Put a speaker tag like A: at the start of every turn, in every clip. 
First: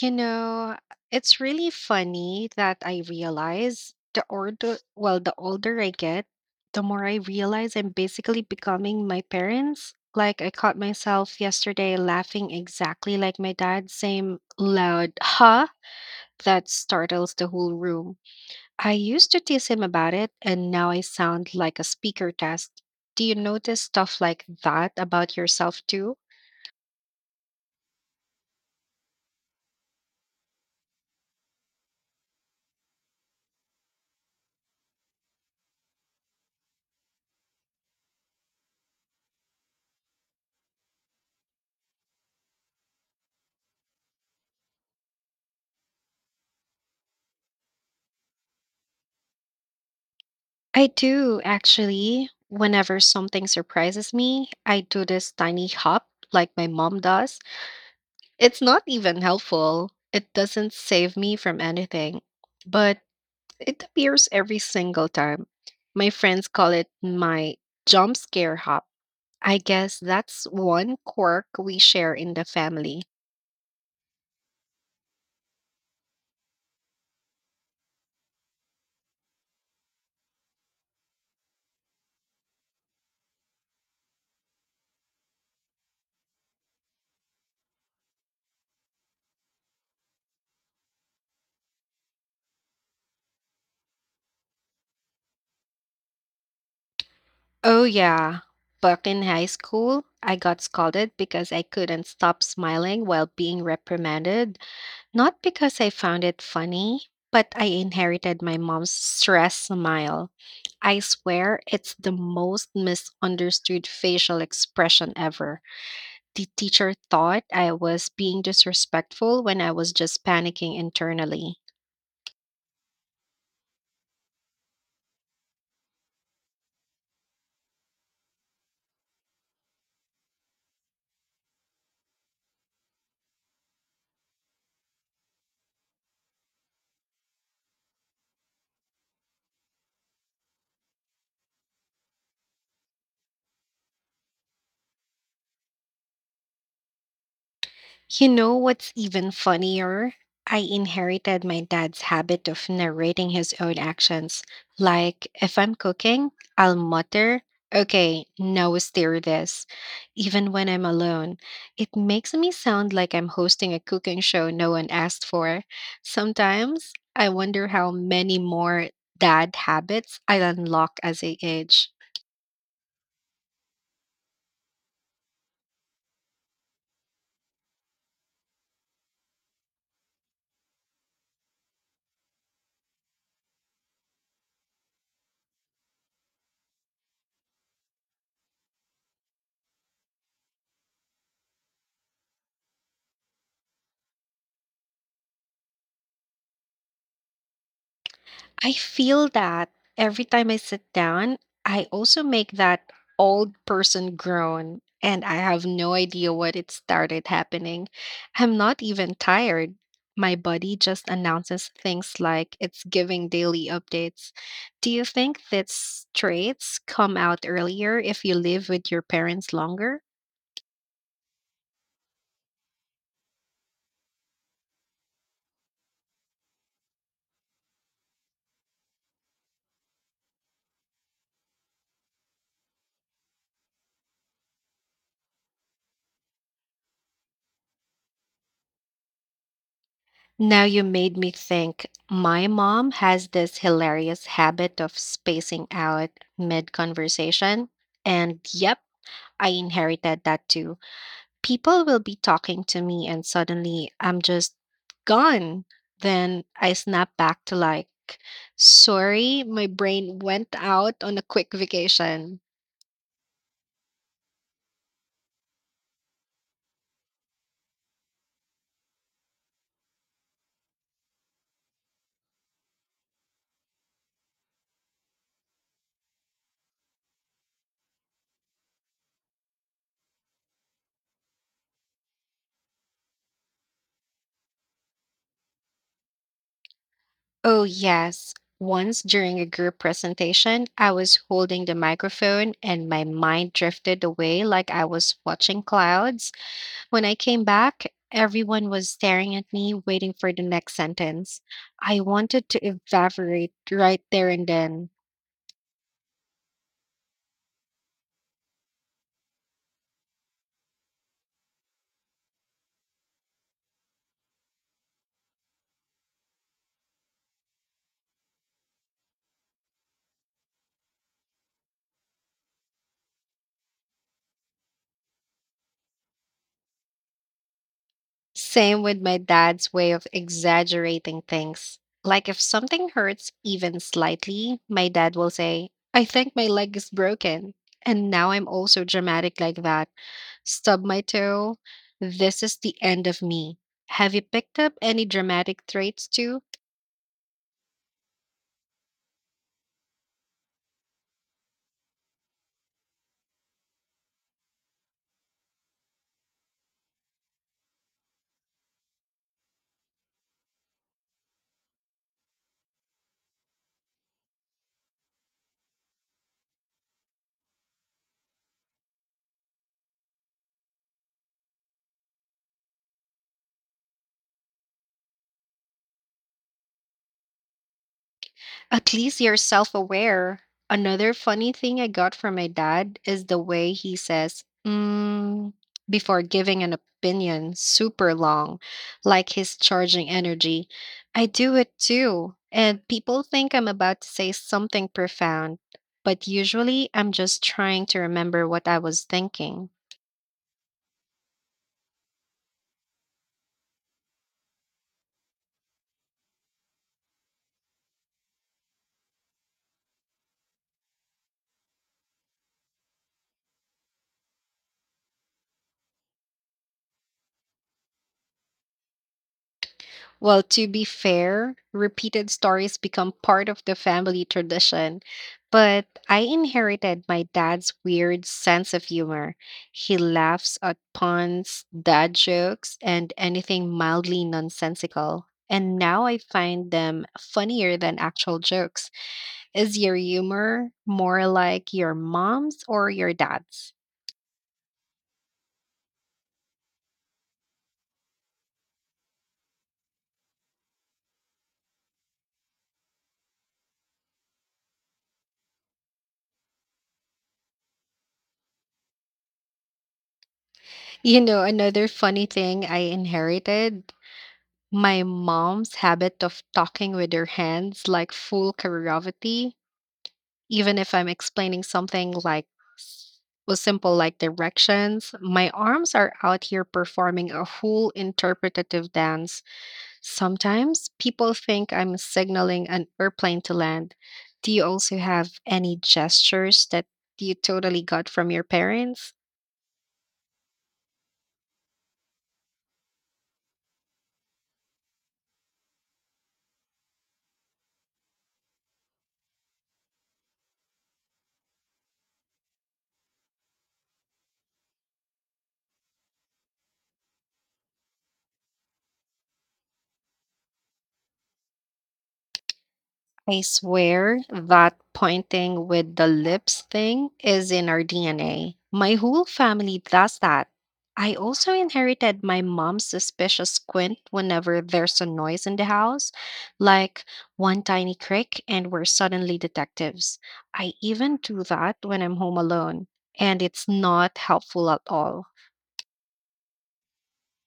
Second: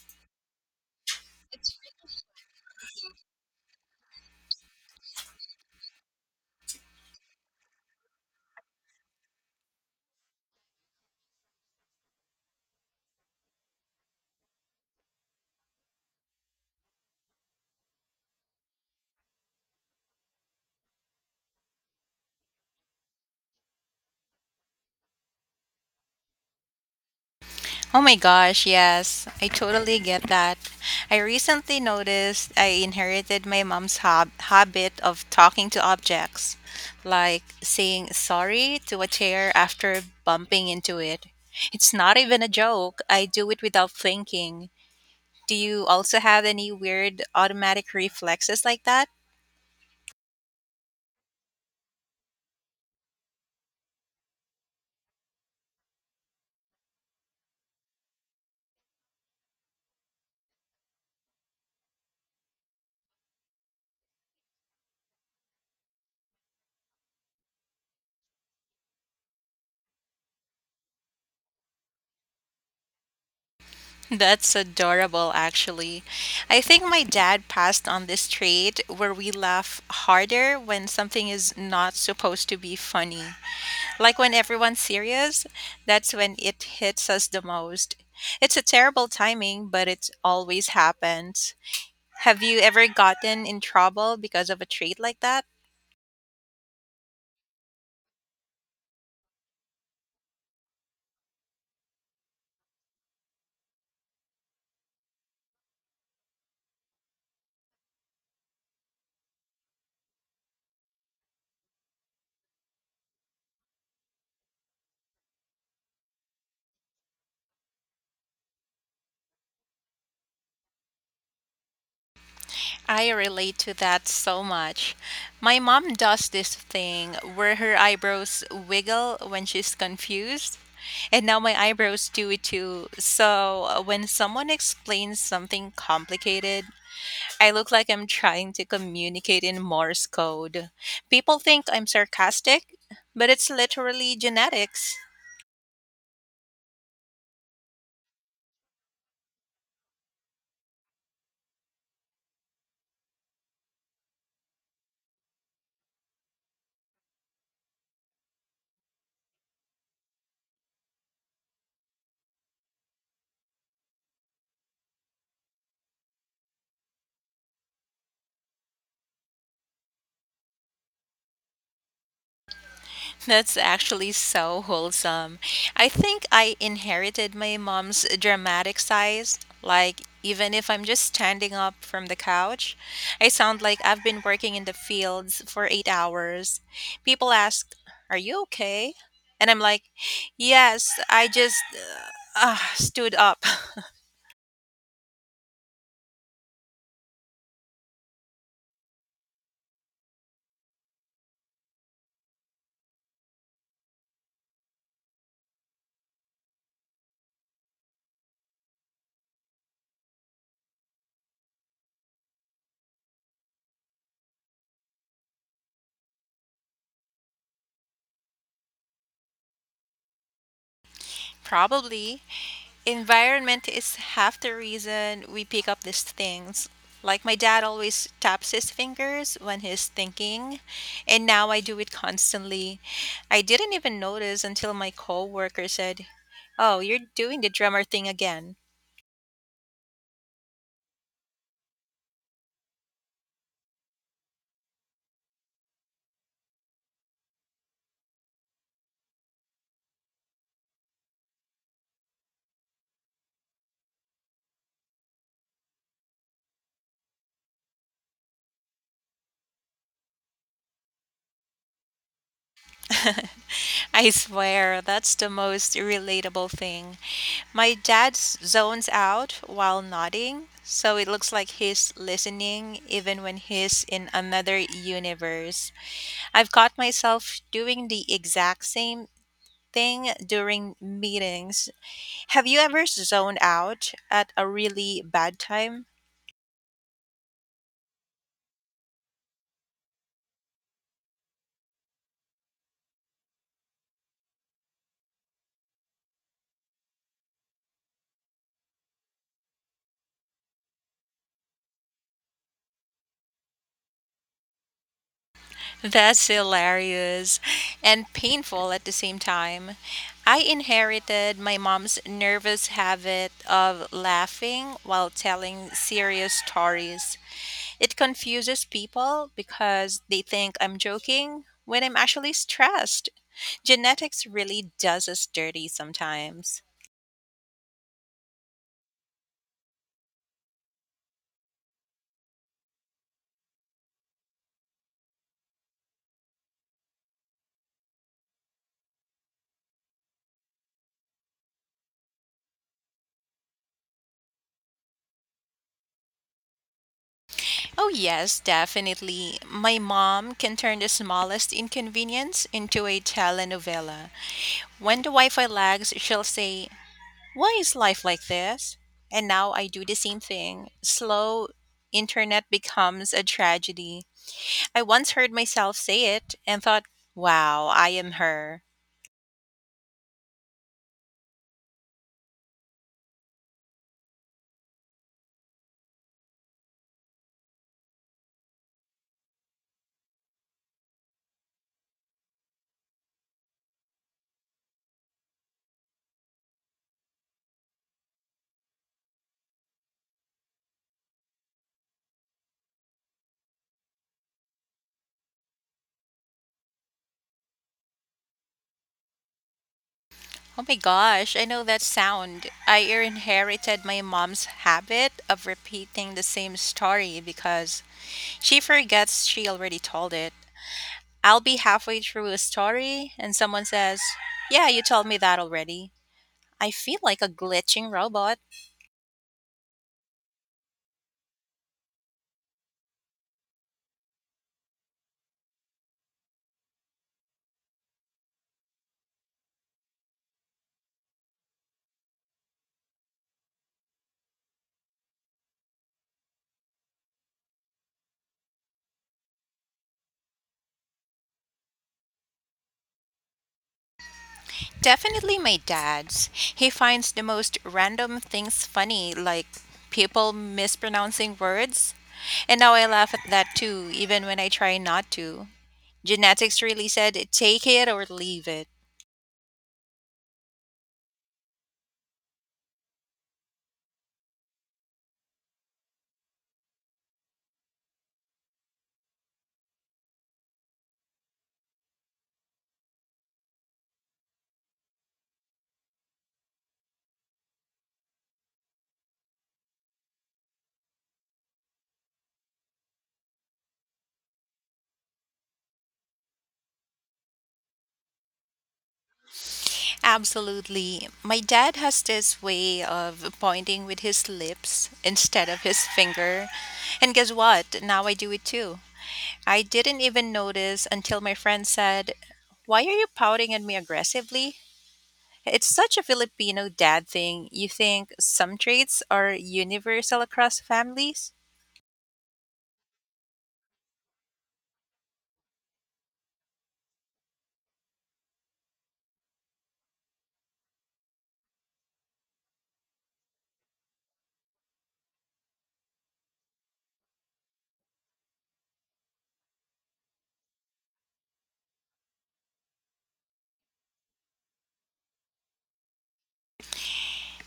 A: You know, it's really funny that I realize the older, the older I get, the more I realize I'm basically becoming my parents. Like I caught myself yesterday laughing exactly like my dad, same loud huh that startles the whole room. I used to tease him about it, and now I sound like a speaker test. Do you notice stuff like that about yourself too?
B: Oh my gosh, yes. I totally get that. I recently noticed I inherited my mom's habit of talking to objects, like saying sorry to a chair after bumping into it. It's not even a joke. I do it without thinking. Do you also have any weird automatic reflexes like that?
A: I do actually. Whenever something surprises me, I do this tiny hop like my mom does. It's not even helpful. It doesn't save me from anything, but it appears every single time. My friends call it my jump scare hop. I guess that's one quirk we share in the family.
B: That's adorable, actually. I think my dad passed on this trait where we laugh harder when something is not supposed to be funny. Like when everyone's serious, that's when it hits us the most. It's a terrible timing, but it always happens. Have you ever gotten in trouble because of a trait like that?
A: Oh, yeah. Back in high school, I got scolded because I couldn't stop smiling while being reprimanded. Not because I found it funny, but I inherited my mom's stress smile. I swear it's the most misunderstood facial expression ever. The teacher thought I was being disrespectful when I was just panicking internally.
B: I relate to that so much. My mom does this thing where her eyebrows wiggle when she's confused, and now my eyebrows do it too. So when someone explains something complicated, I look like I'm trying to communicate in Morse code. People think I'm sarcastic, but it's literally genetics.
A: You know what's even funnier? I inherited my dad's habit of narrating his own actions. Like, if I'm cooking, I'll mutter, okay, now stir this, even when I'm alone. It makes me sound like I'm hosting a cooking show no one asked for. Sometimes I wonder how many more dad habits I unlock as I age.
B: That's actually so wholesome. I think I inherited my mom's dramatic size. Like, even if I'm just standing up from the couch, I sound like I've been working in the fields for 8 hours. People ask, "Are you okay?" And I'm like, "Yes, I just stood up."
A: I feel that every time I sit down, I also make that old person groan, and I have no idea what it started happening. I'm not even tired. My body just announces things like it's giving daily updates. Do you think that traits come out earlier if you live with your parents longer?
B: Probably. Environment is half the reason we pick up these things. Like my dad always taps his fingers when he's thinking, and now I do it constantly. I didn't even notice until my coworker said, "Oh, you're doing the drummer thing again."
A: Now you made me think. My mom has this hilarious habit of spacing out mid conversation. And yep, I inherited that too. People will be talking to me and suddenly I'm just gone. Then I snap back to like, sorry, my brain went out on a quick vacation.
B: I swear, that's the most relatable thing. My dad zones out while nodding, so it looks like he's listening even when he's in another universe. I've caught myself doing the exact same thing during meetings. Have you ever zoned out at a really bad time?
A: Oh, yes. Once during a group presentation, I was holding the microphone and my mind drifted away like I was watching clouds. When I came back, everyone was staring at me, waiting for the next sentence. I wanted to evaporate right there and then.
B: That's hilarious and painful at the same time. I inherited my mom's nervous habit of laughing while telling serious stories. It confuses people because they think I'm joking when I'm actually stressed. Genetics really does us dirty sometimes.
A: Same with my dad's way of exaggerating things. Like if something hurts even slightly, my dad will say, I think my leg is broken. And now I'm also dramatic like that. Stub my toe. This is the end of me. Have you picked up any dramatic traits too?
B: Oh, yes, definitely. My mom can turn the smallest inconvenience into a telenovela. When the Wi Fi lags, she'll say, "Why is life like this?" And now I do the same thing. Slow internet becomes a tragedy. I once heard myself say it and thought, wow, I am her.
A: At least you're self aware. Another funny thing I got from my dad is the way he says, mm, before giving an opinion super long, like he's charging energy. I do it too. And people think I'm about to say something profound, but usually I'm just trying to remember what I was thinking.
B: Oh my gosh, I know that sound. I inherited my mom's habit of repeating the same story because she forgets she already told it. I'll be halfway through a story and someone says, "Yeah, you told me that already." I feel like a glitching robot.
A: Well, to be fair, repeated stories become part of the family tradition, but I inherited my dad's weird sense of humor. He laughs at puns, dad jokes, and anything mildly nonsensical. And now I find them funnier than actual jokes. Is your humor more like your mom's or your dad's?
B: Definitely my dad's. He finds the most random things funny, like people mispronouncing words. And now I laugh at that too, even when I try not to. Genetics really said take it or leave it.
A: You know, another funny thing I inherited my mom's habit of talking with her hands like full choreography, even if I'm explaining something s- was simple like directions, my arms are out here performing a whole interpretative dance. Sometimes people think I'm signaling an airplane to land. Do you also have any gestures that you totally got from your parents?
B: Absolutely. My dad has this way of pointing with his lips instead of his finger. And guess what? Now I do it too. I didn't even notice until my friend said, "Why are you pouting at me aggressively?" It's such a Filipino dad thing. You think some traits are universal across families?
A: I swear that pointing with the lips thing is in our DNA. My whole family does that. I also inherited my mom's suspicious squint whenever there's a noise in the house, like one tiny crick, and we're suddenly detectives. I even do that when I'm home alone, and it's not helpful at all.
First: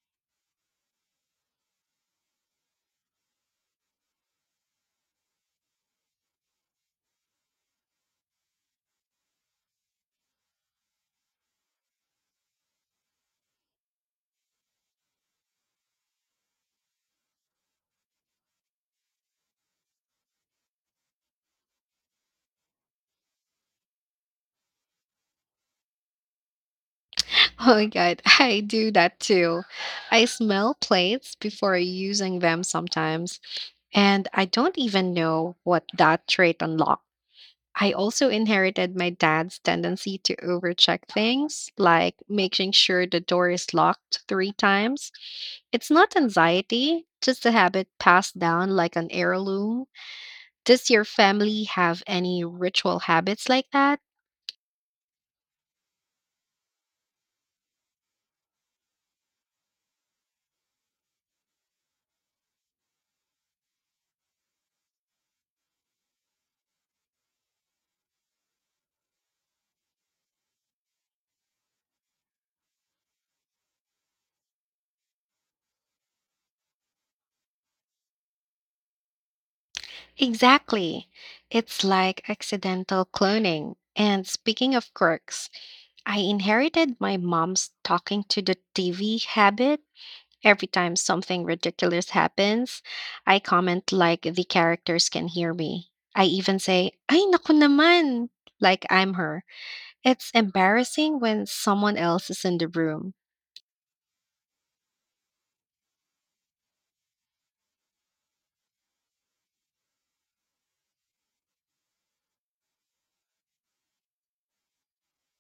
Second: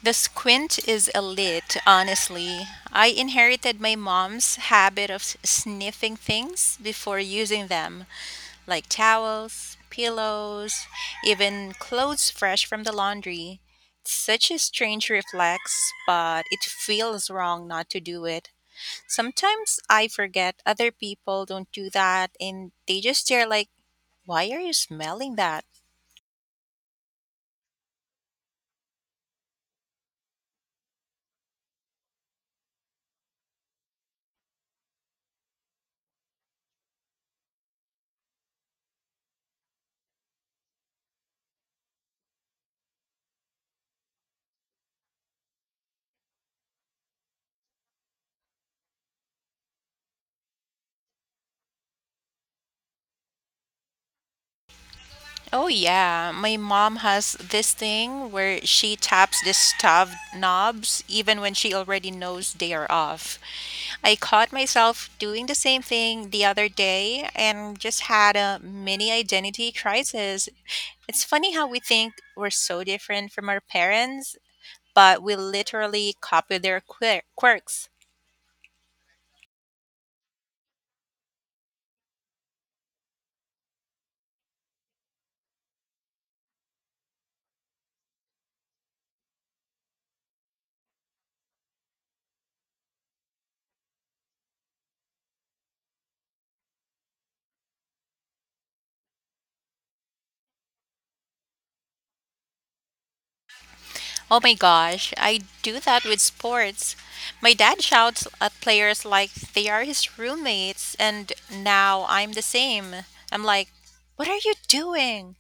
B: The squint is elite, honestly. I inherited my mom's habit of sniffing things before using them, like towels, pillows, even clothes fresh from the laundry. It's such a strange reflex, but it feels wrong not to do it. Sometimes I forget other people don't do that and they just stare like, "Why are you smelling that?"
A: Oh my god, I do that too. I smell plates before using them sometimes, and I don't even know what that trait unlocked. I also inherited my dad's tendency to overcheck things, like making sure the door is locked three times. It's not anxiety, just a habit passed down like an heirloom. Does your family have any ritual habits like that?
B: Oh, yeah. My mom has this thing where she taps the stuffed knobs even when she already knows they are off. I caught myself doing the same thing the other day and just had a mini identity crisis. It's funny how we think we're so different from our parents, but we literally copy their quirks.
A: Exactly. It's like accidental cloning. And speaking of quirks, I inherited my mom's talking to the TV habit. Every time something ridiculous happens, I comment like the characters can hear me. I even say, Ay, naku naman! Like I'm her. It's embarrassing when someone else is in the room.
B: Oh my gosh, I do that with sports. My dad shouts at players like they are his roommates, and now I'm the same. I'm like, "What are you doing?"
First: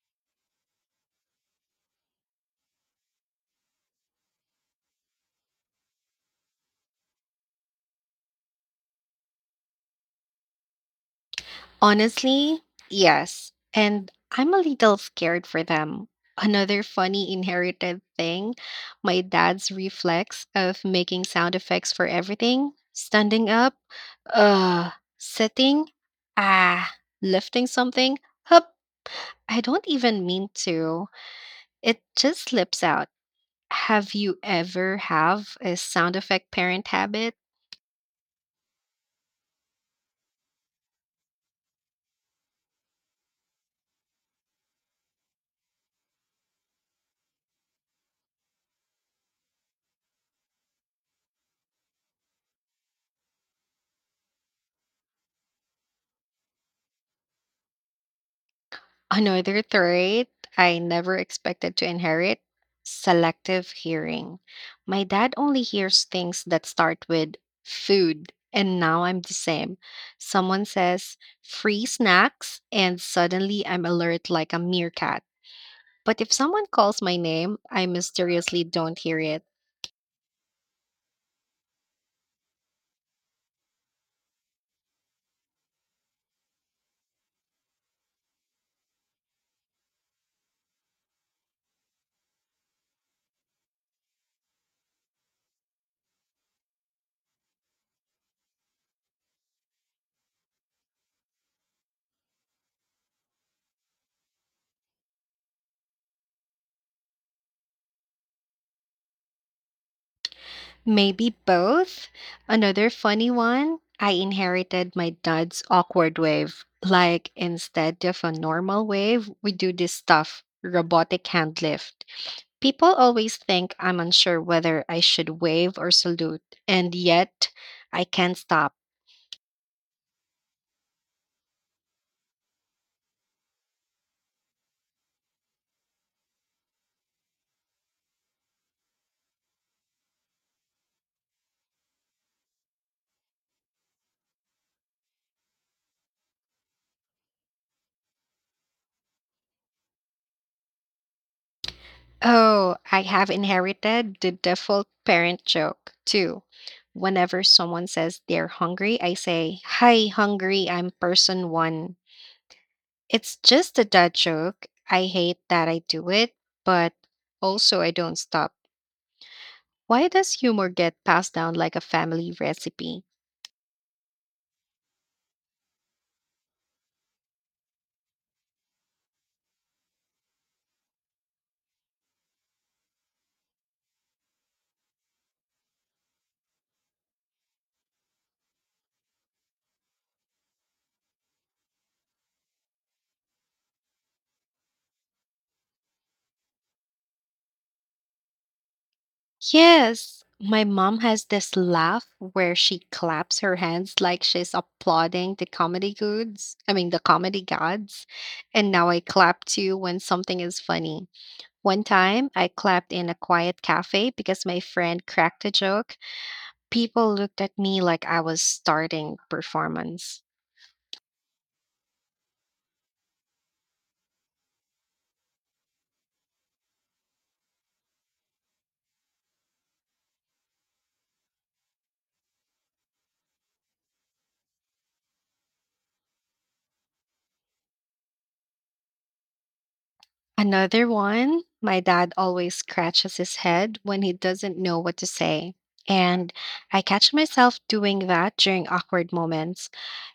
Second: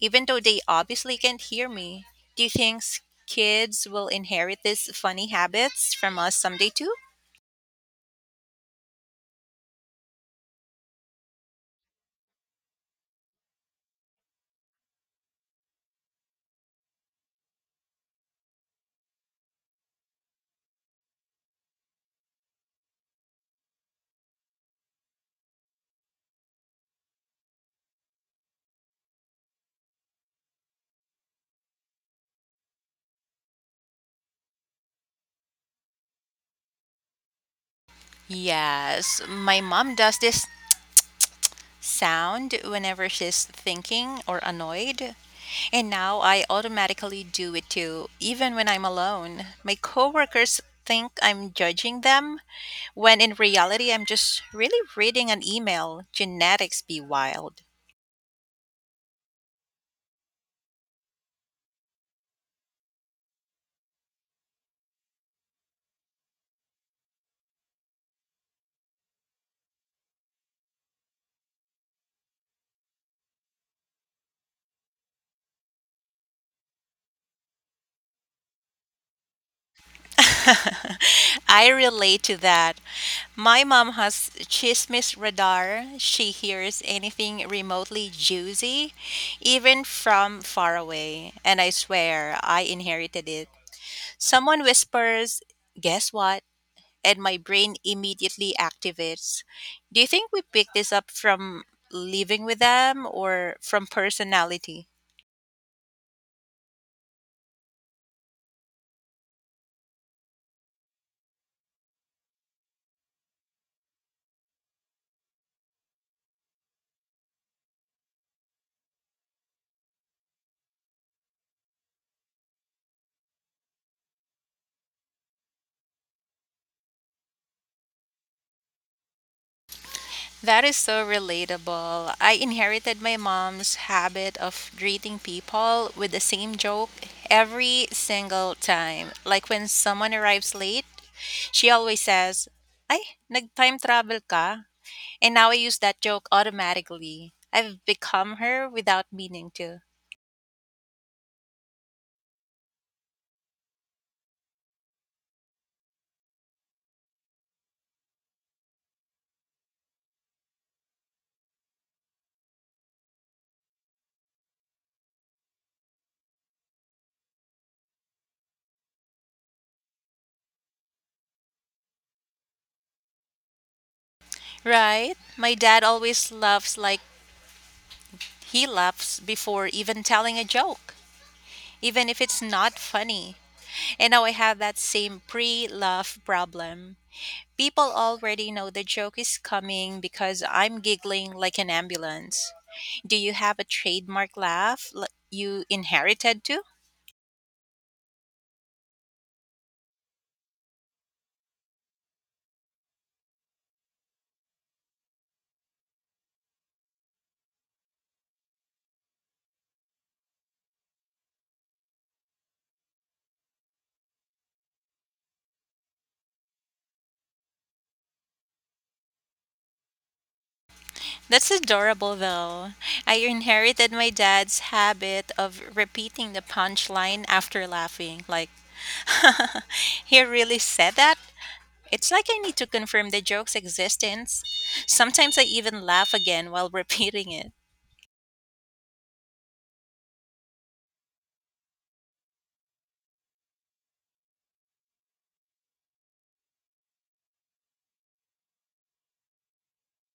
B: Even though they obviously can't hear me. Do you think kids will inherit these funny habits from us someday too?
A: Honestly, yes. And I'm a little scared for them. Another funny inherited thing, my dad's reflex of making sound effects for everything: standing up, uh, sitting, ah, lifting something, hup. I don't even mean to. It just slips out. Have you ever have a sound effect parent habit?
B: Yes, my mom does this sound whenever she's thinking or annoyed. And now I automatically do it too, even when I'm alone. My coworkers think I'm judging them, when in reality, I'm just really reading an email. Genetics be wild.
A: Another trait I never expected to inherit, selective hearing. My dad only hears things that start with food, and now I'm the same. Someone says free snacks, and suddenly I'm alert like a meerkat. But if someone calls my name, I mysteriously don't hear it.
B: I relate to that. My mom has chismis radar. She hears anything remotely juicy, even from far away. And I swear I inherited it. Someone whispers, "Guess what?" And my brain immediately activates. Do you think we pick this up from living with them or from personality?
A: Maybe both. Another funny one, I inherited my dad's awkward wave. Like, instead of a normal wave, we do this stuff robotic hand lift. People always think I'm unsure whether I should wave or salute, and yet I can't stop.
B: That is so relatable. I inherited my mom's habit of greeting people with the same joke every single time. Like when someone arrives late, she always says, "Ay, nag-time travel ka?" And now I use that joke automatically. I've become her without meaning to.
A: Oh, I have inherited the default parent joke, too. Whenever someone says they're hungry, I say, Hi, hungry, I'm person one. It's just a dad joke. I hate that I do it, but also I don't stop. Why does humor get passed down like a family recipe?
B: Right? My dad always laughs like he laughs before even telling a joke, even if it's not funny. And now I have that same pre laugh problem. People already know the joke is coming because I'm giggling like an ambulance. Do you have a trademark laugh you inherited too?
A: Yes, my mom has this laugh where she claps her hands like she's applauding the comedy gods. And now I clap too when something is funny. One time, I clapped in a quiet cafe because my friend cracked a joke. People looked at me like I was starting performance.
B: That's adorable though. I inherited my dad's habit of repeating the punchline after laughing. Like, he really said that? It's like I need to confirm the joke's existence. Sometimes I even laugh again while repeating it.
A: Another one, my dad always scratches his head when he doesn't know what to say. And I catch myself doing that during awkward moments.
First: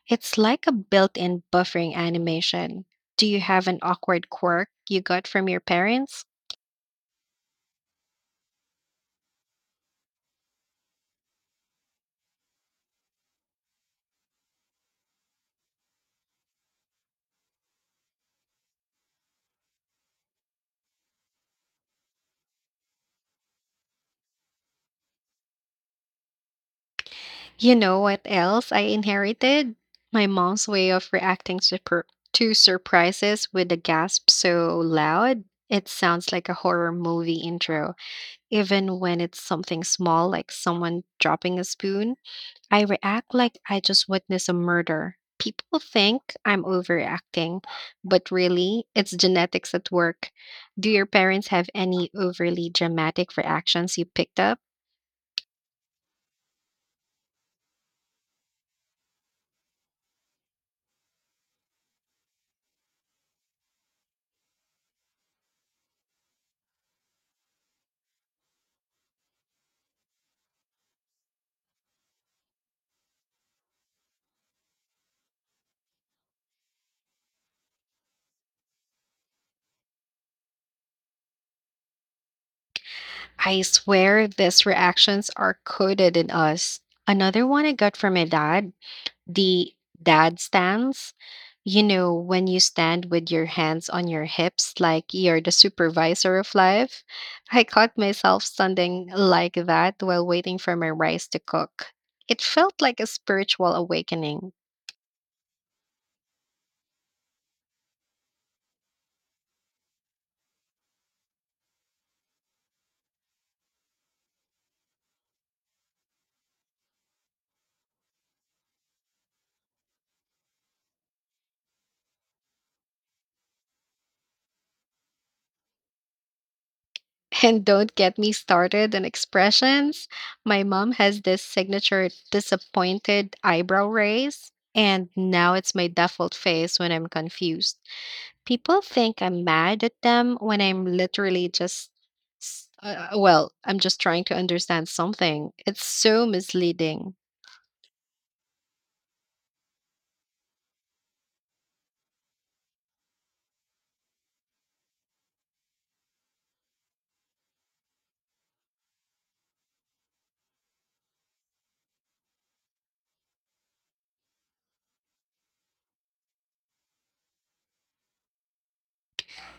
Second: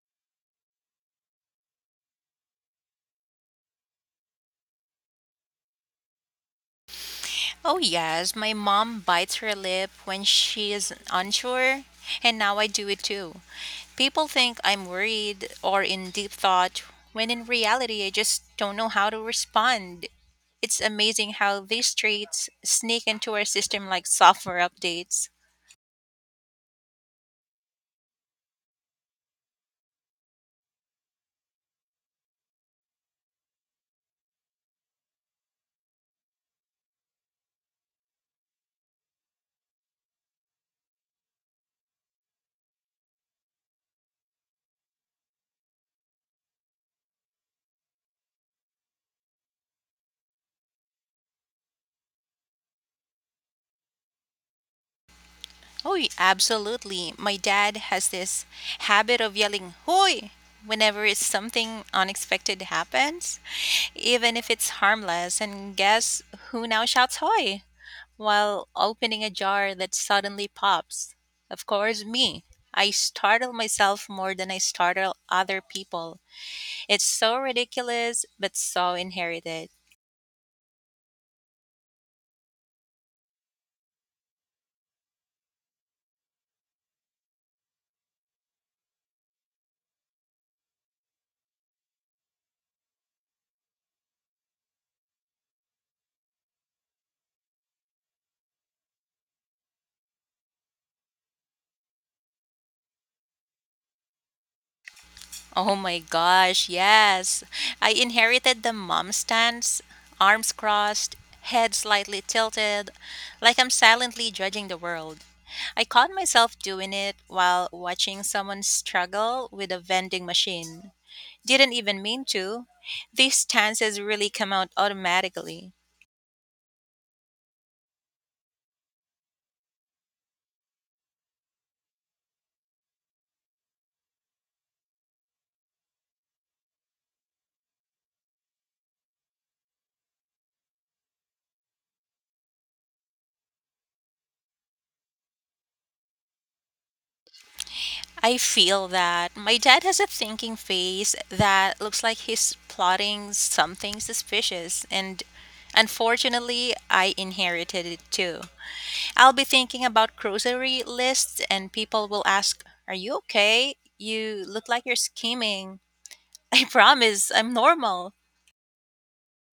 A: It's like a built in buffering animation. Do you have an awkward quirk you got from your parents?
B: Oh, yes, my mom bites her lip when she is unsure, and now I do it too. People think I'm worried or in deep thought, when in reality, I just don't know how to respond. It's amazing how these traits sneak into our system like software updates.
A: You know what else I inherited? My mom's way of to surprises with a gasp so loud, it sounds like a horror movie intro. Even when it's something small, like someone dropping a spoon, I react like I just witnessed a murder. People think I'm overreacting, but really, it's genetics at work. Do your parents have any overly dramatic reactions you picked up?
B: Oh, absolutely. My dad has this habit of yelling, "Hoy!" whenever it's something unexpected happens, even if it's harmless. And guess who now shouts, "Hoy!" while opening a jar that suddenly pops? Of course, me. I startle myself more than I startle other people. It's so ridiculous, but so inherited.
A: I swear these reactions are coded in us. Another one I got from my dad, the dad stance. You know, when you stand with your hands on your hips like you're the supervisor of life. I caught myself standing like that while waiting for my rice to cook. It felt like a spiritual awakening.
B: Oh my gosh, yes. I inherited the mom stance, arms crossed, head slightly tilted, like I'm silently judging the world. I caught myself doing it while watching someone struggle with a vending machine. Didn't even mean to. These stances really come out automatically.
A: And don't get me started on expressions. My mom has this signature disappointed eyebrow raise, and now it's my default face when I'm confused. People think I'm mad at them when I'm literally just, I'm just trying to understand something. It's so misleading.
B: I feel that my dad has a thinking face that looks like he's plotting something suspicious, and unfortunately, I inherited it too. I'll be thinking about grocery lists, and people will ask, "Are you okay? You look like you're scheming." I promise I'm normal.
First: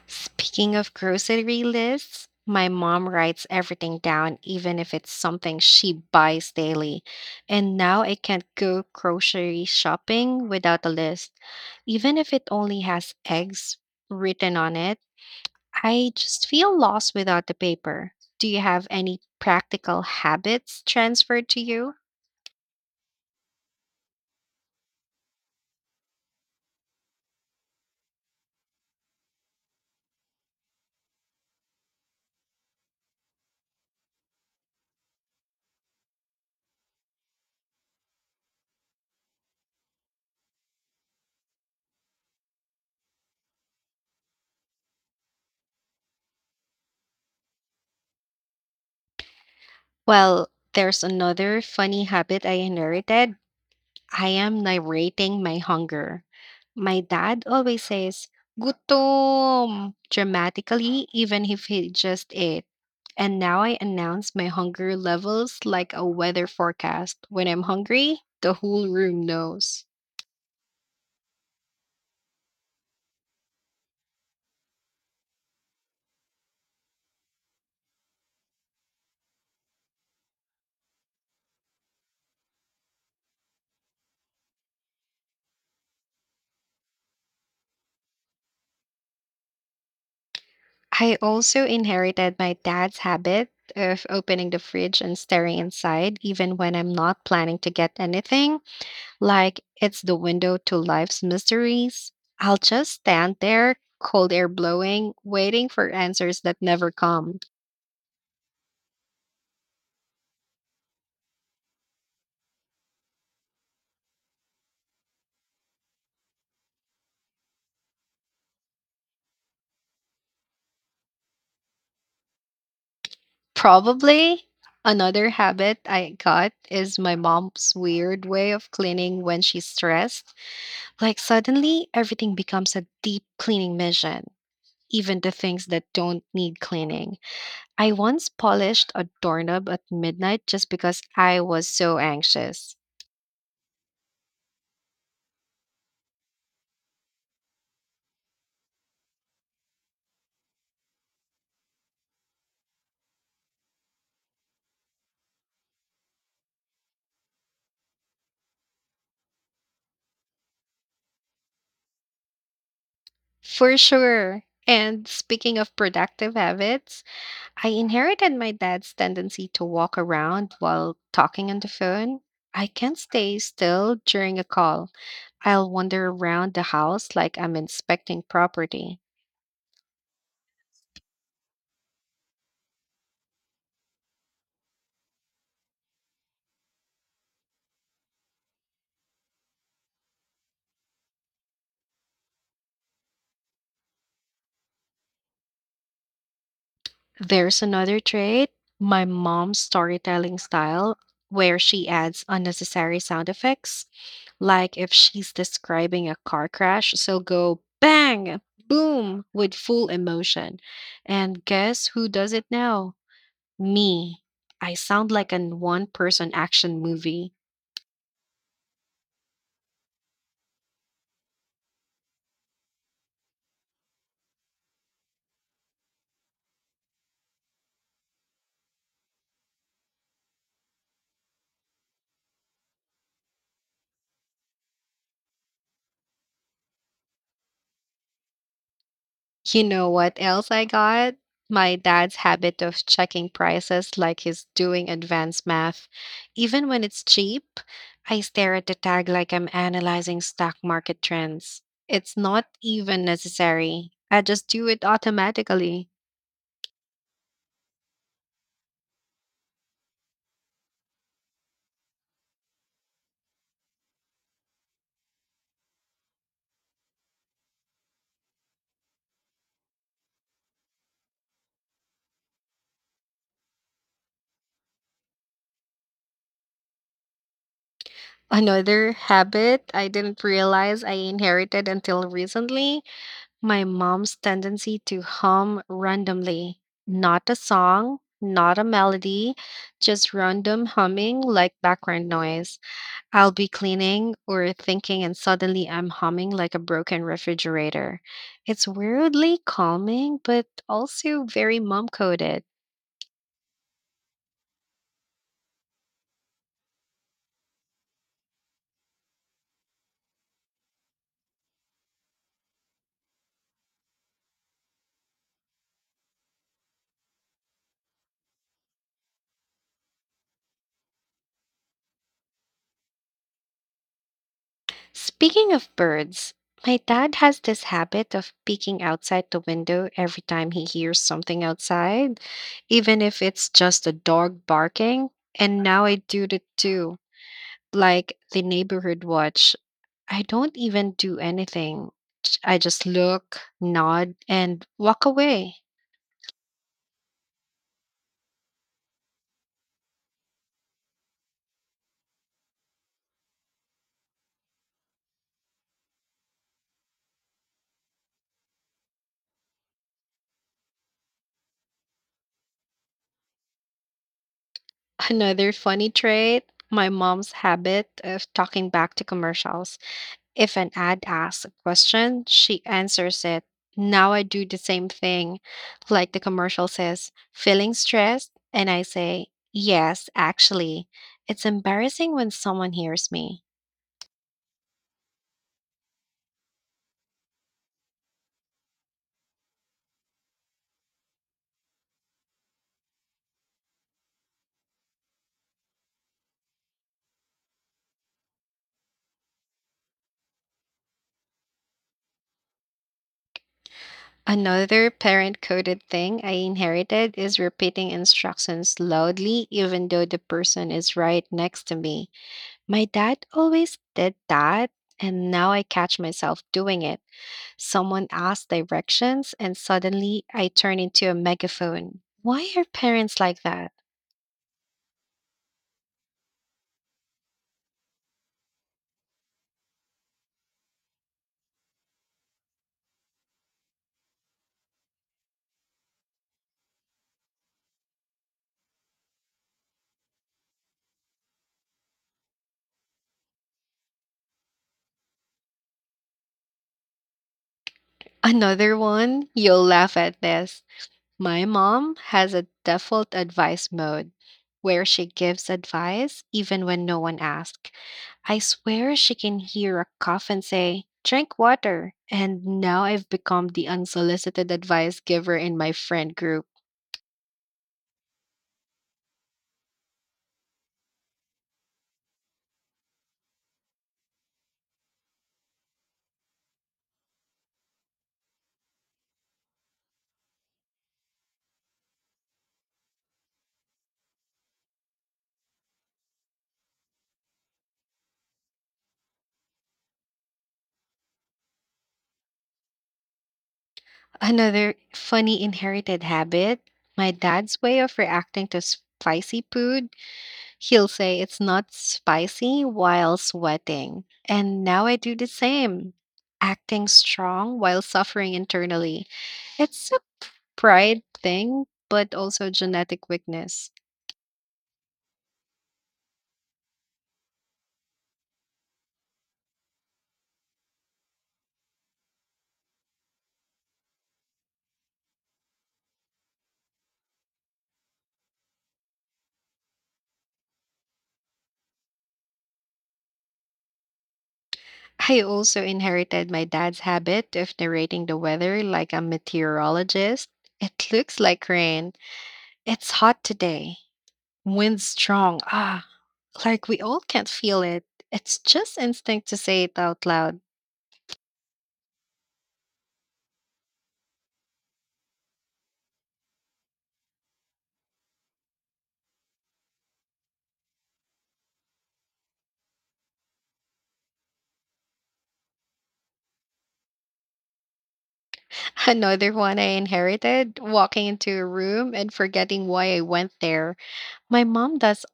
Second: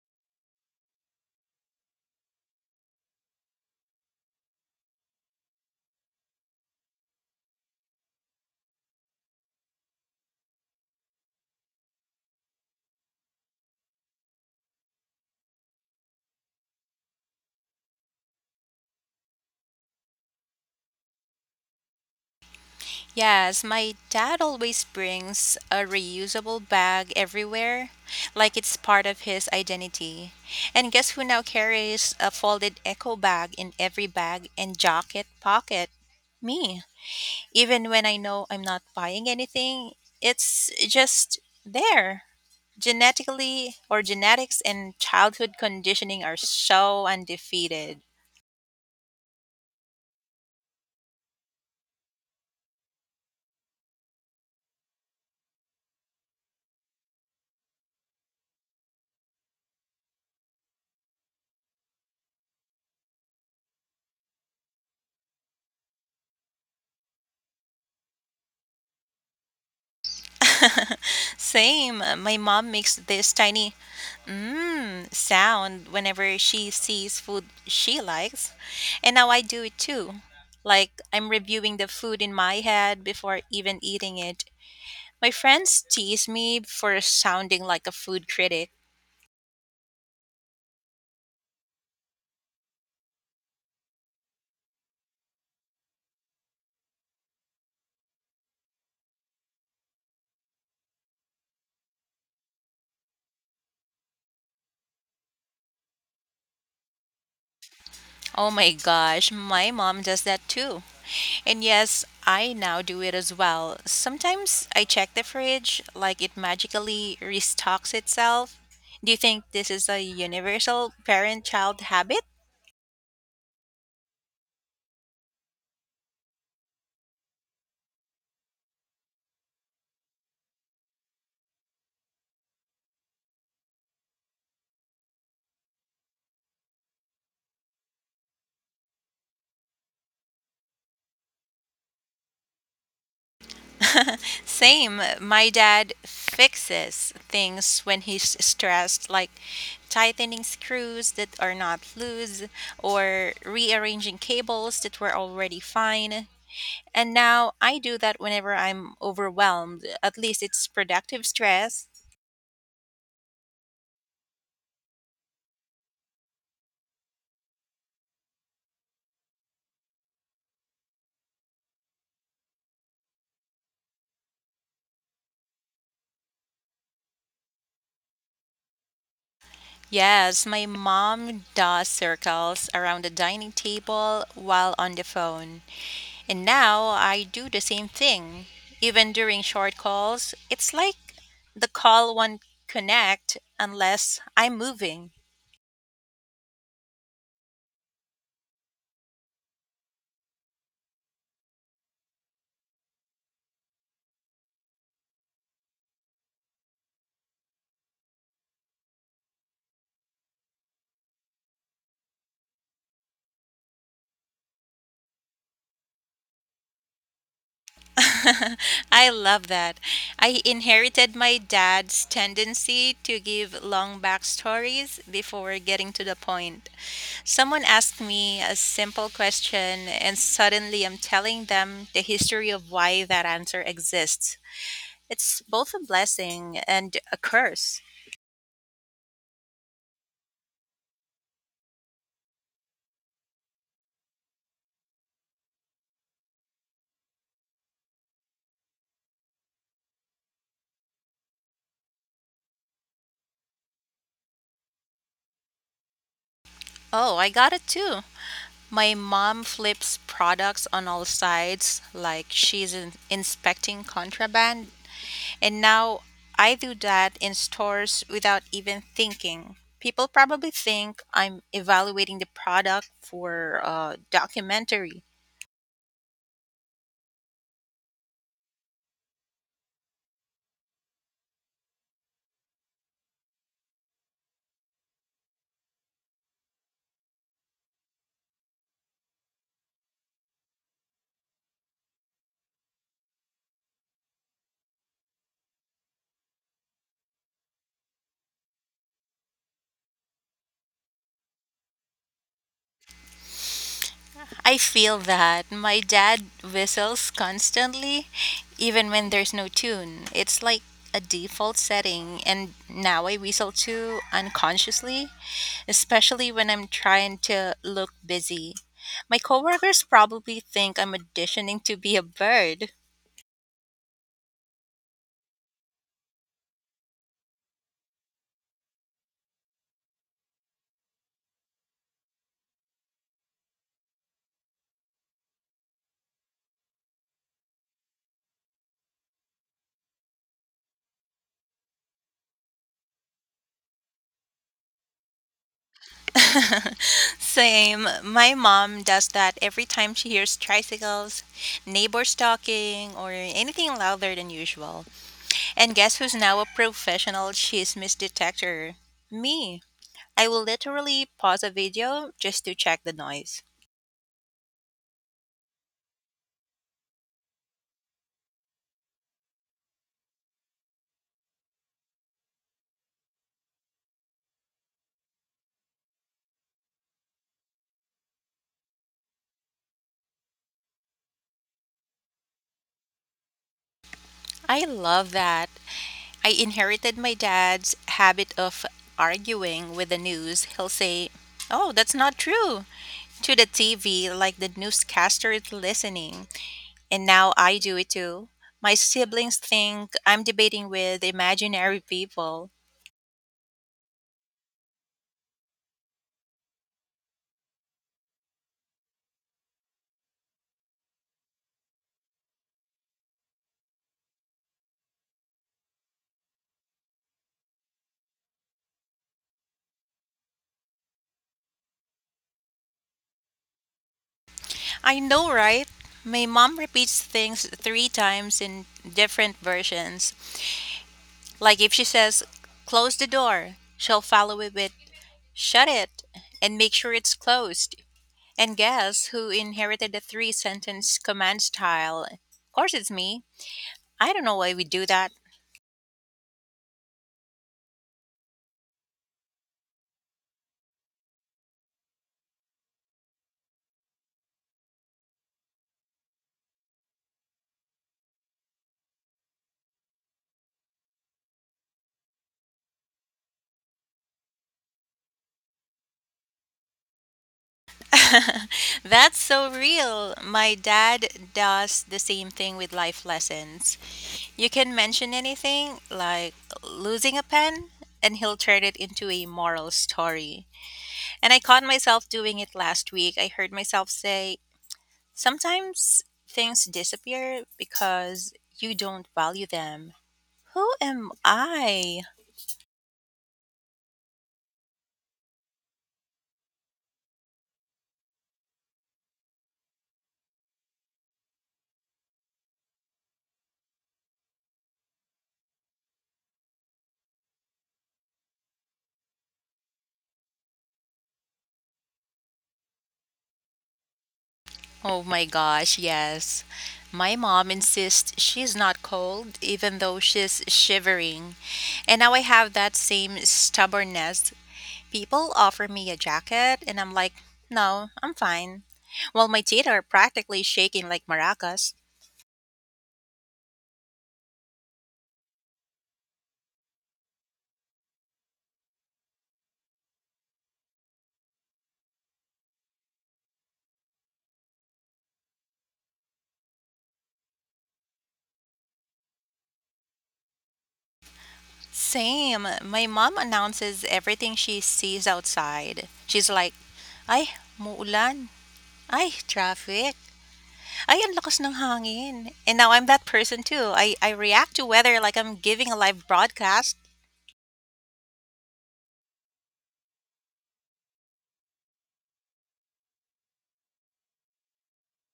A: Speaking of grocery lists, my mom writes everything down, even if it's something she buys daily. And now I can't go grocery shopping without a list, even if it only has eggs written on it. I just feel lost without the paper. Do you have any practical habits transferred to you?
B: Yes, my dad always brings a reusable bag everywhere, like it's part of his identity. And guess who now carries a folded eco bag in every bag and jacket pocket? Me. Even when I know I'm not buying anything, it's just there. Genetically or genetics and childhood conditioning are so undefeated.
A: Well, there's another funny habit I inherited. I am narrating my hunger. My dad always says, gutom, dramatically, even if he just ate. And now I announce my hunger levels like a weather forecast. When I'm hungry, the whole room knows.
B: Same. My mom makes this tiny mmm sound whenever she sees food she likes. And now I do it too. Like I'm reviewing the food in my head before even eating it. My friends tease me for sounding like a food critic.
A: I also inherited my dad's habit of opening the fridge and staring inside, even when I'm not planning to get anything, like it's the window to life's mysteries. I'll just stand there, cold air blowing, waiting for answers that never come.
B: Oh my gosh, my mom does that too. And yes, I now do it as well. Sometimes I check the fridge like it magically restocks itself. Do you think this is a universal parent child habit?
A: Probably another habit I got is my mom's weird way of cleaning when she's stressed. Like suddenly, everything becomes a deep cleaning mission, even the things that don't need cleaning. I once polished a doorknob at midnight just because I was so anxious.
B: Same. My dad fixes things when he's stressed, like tightening screws that are not loose or rearranging cables that were already fine. And now I do that whenever I'm overwhelmed. At least it's productive stress.
A: For sure. And speaking of productive habits, I inherited my dad's tendency to walk around while talking on the phone. I can't stay still during a call. I'll wander around the house like I'm inspecting property.
B: Yes, my mom does circles around the dining table while on the phone. And now I do the same thing. Even during short calls, it's like the call won't connect unless I'm moving.
A: There's another trait, my mom's storytelling style, where she adds unnecessary sound effects. Like if she's describing a car crash, she'll go bang, boom with full emotion. And guess who does it now? Me. I sound like a one person action movie.
B: I love that. I inherited my dad's tendency to give long backstories before getting to the point. Someone asked me a simple question, and suddenly I'm telling them the history of why that answer exists. It's both a blessing and a curse.
A: You know what else I got? My dad's habit of checking prices like he's doing advanced math. Even when it's cheap, I stare at the tag like I'm analyzing stock market trends. It's not even necessary. I just do it automatically.
B: Oh, I got it too. My mom flips products on all sides like she's inspecting contraband. And now I do that in stores without even thinking. People probably think I'm evaluating the product for a documentary.
A: Another habit I didn't realize I inherited until recently, my mom's tendency to hum randomly. Not a song, not a melody, just random humming like background noise. I'll be cleaning or thinking, and suddenly I'm humming like a broken refrigerator. It's weirdly calming, but also very mom coded.
B: I feel that my dad whistles constantly, even when there's no tune. It's like a default setting, and now I whistle too unconsciously, especially when I'm trying to look busy. My coworkers probably think I'm auditioning to be a bird.
A: Speaking of birds, my dad has this habit of peeking outside the window every time he hears something outside, even if it's just a dog barking. And now I do it too, like the neighborhood watch. I don't even do anything. I just look, nod, and walk away.
B: Same. My mom does that every time she hears tricycles, neighbors talking, or anything louder than usual. And guess who's now a professional chismis detector? Me. I will literally pause a video just to check the noise.
A: Another funny trait, my mom's habit of talking back to commercials. If an ad asks a question, she answers it. Now I do the same thing. Like the commercial says, feeling stressed? And I say, yes, actually. It's embarrassing when someone hears me.
B: I love that. I inherited my dad's habit of arguing with the news. He'll say, "Oh, that's not true," to the TV like the newscaster is listening. And now I do it too. My siblings think I'm debating with imaginary people.
A: Another parent coded thing I inherited is repeating instructions loudly, even though the person is right next to me. My dad always did that, and now I catch myself doing it. Someone asks directions, and suddenly I turn into a megaphone. Why are parents like that?
B: I know, right? My mom repeats things three times in different versions. Like if she says, close the door, she'll follow it with, shut it, and make sure it's closed. And guess who inherited the three sentence command style? Of course, it's me. I don't know why we do that.
A: Another one, you'll laugh at this. My mom has a default advice mode where she gives advice even when no one asks. I swear she can hear a cough and say, drink water. And now I've become the unsolicited advice giver in my friend group.
B: That's so real. My dad does the same thing with life lessons. You can mention anything, like losing a pen, and he'll turn it into a moral story. And I caught myself doing it last week. I heard myself say, sometimes things disappear because you don't value them. Who am I?
A: Another funny inherited habit, my dad's way of reacting to spicy food. He'll say it's not spicy while sweating. And now I do the same, acting strong while suffering internally. It's a pride thing, but also genetic weakness.
B: Oh my gosh, yes. My mom insists she's not cold, even though she's shivering. And now I have that same stubbornness. People offer me a jacket, and I'm like, no, I'm fine. While my teeth are practically shaking like maracas.
A: I also inherited my dad's habit of narrating the weather like a meteorologist. It looks like rain. It's hot today. Wind strong. Ah, like we all can't feel it. It's just instinct to say it out loud.
B: Same. My mom announces everything she sees outside. She's like, ay, muulan. Ay, traffic. Ay, ang lakas ng hangin. And now I'm that person too. I react to weather like I'm giving a live broadcast.
A: Another one I inherited, walking into a room and forgetting why I went there. My mom does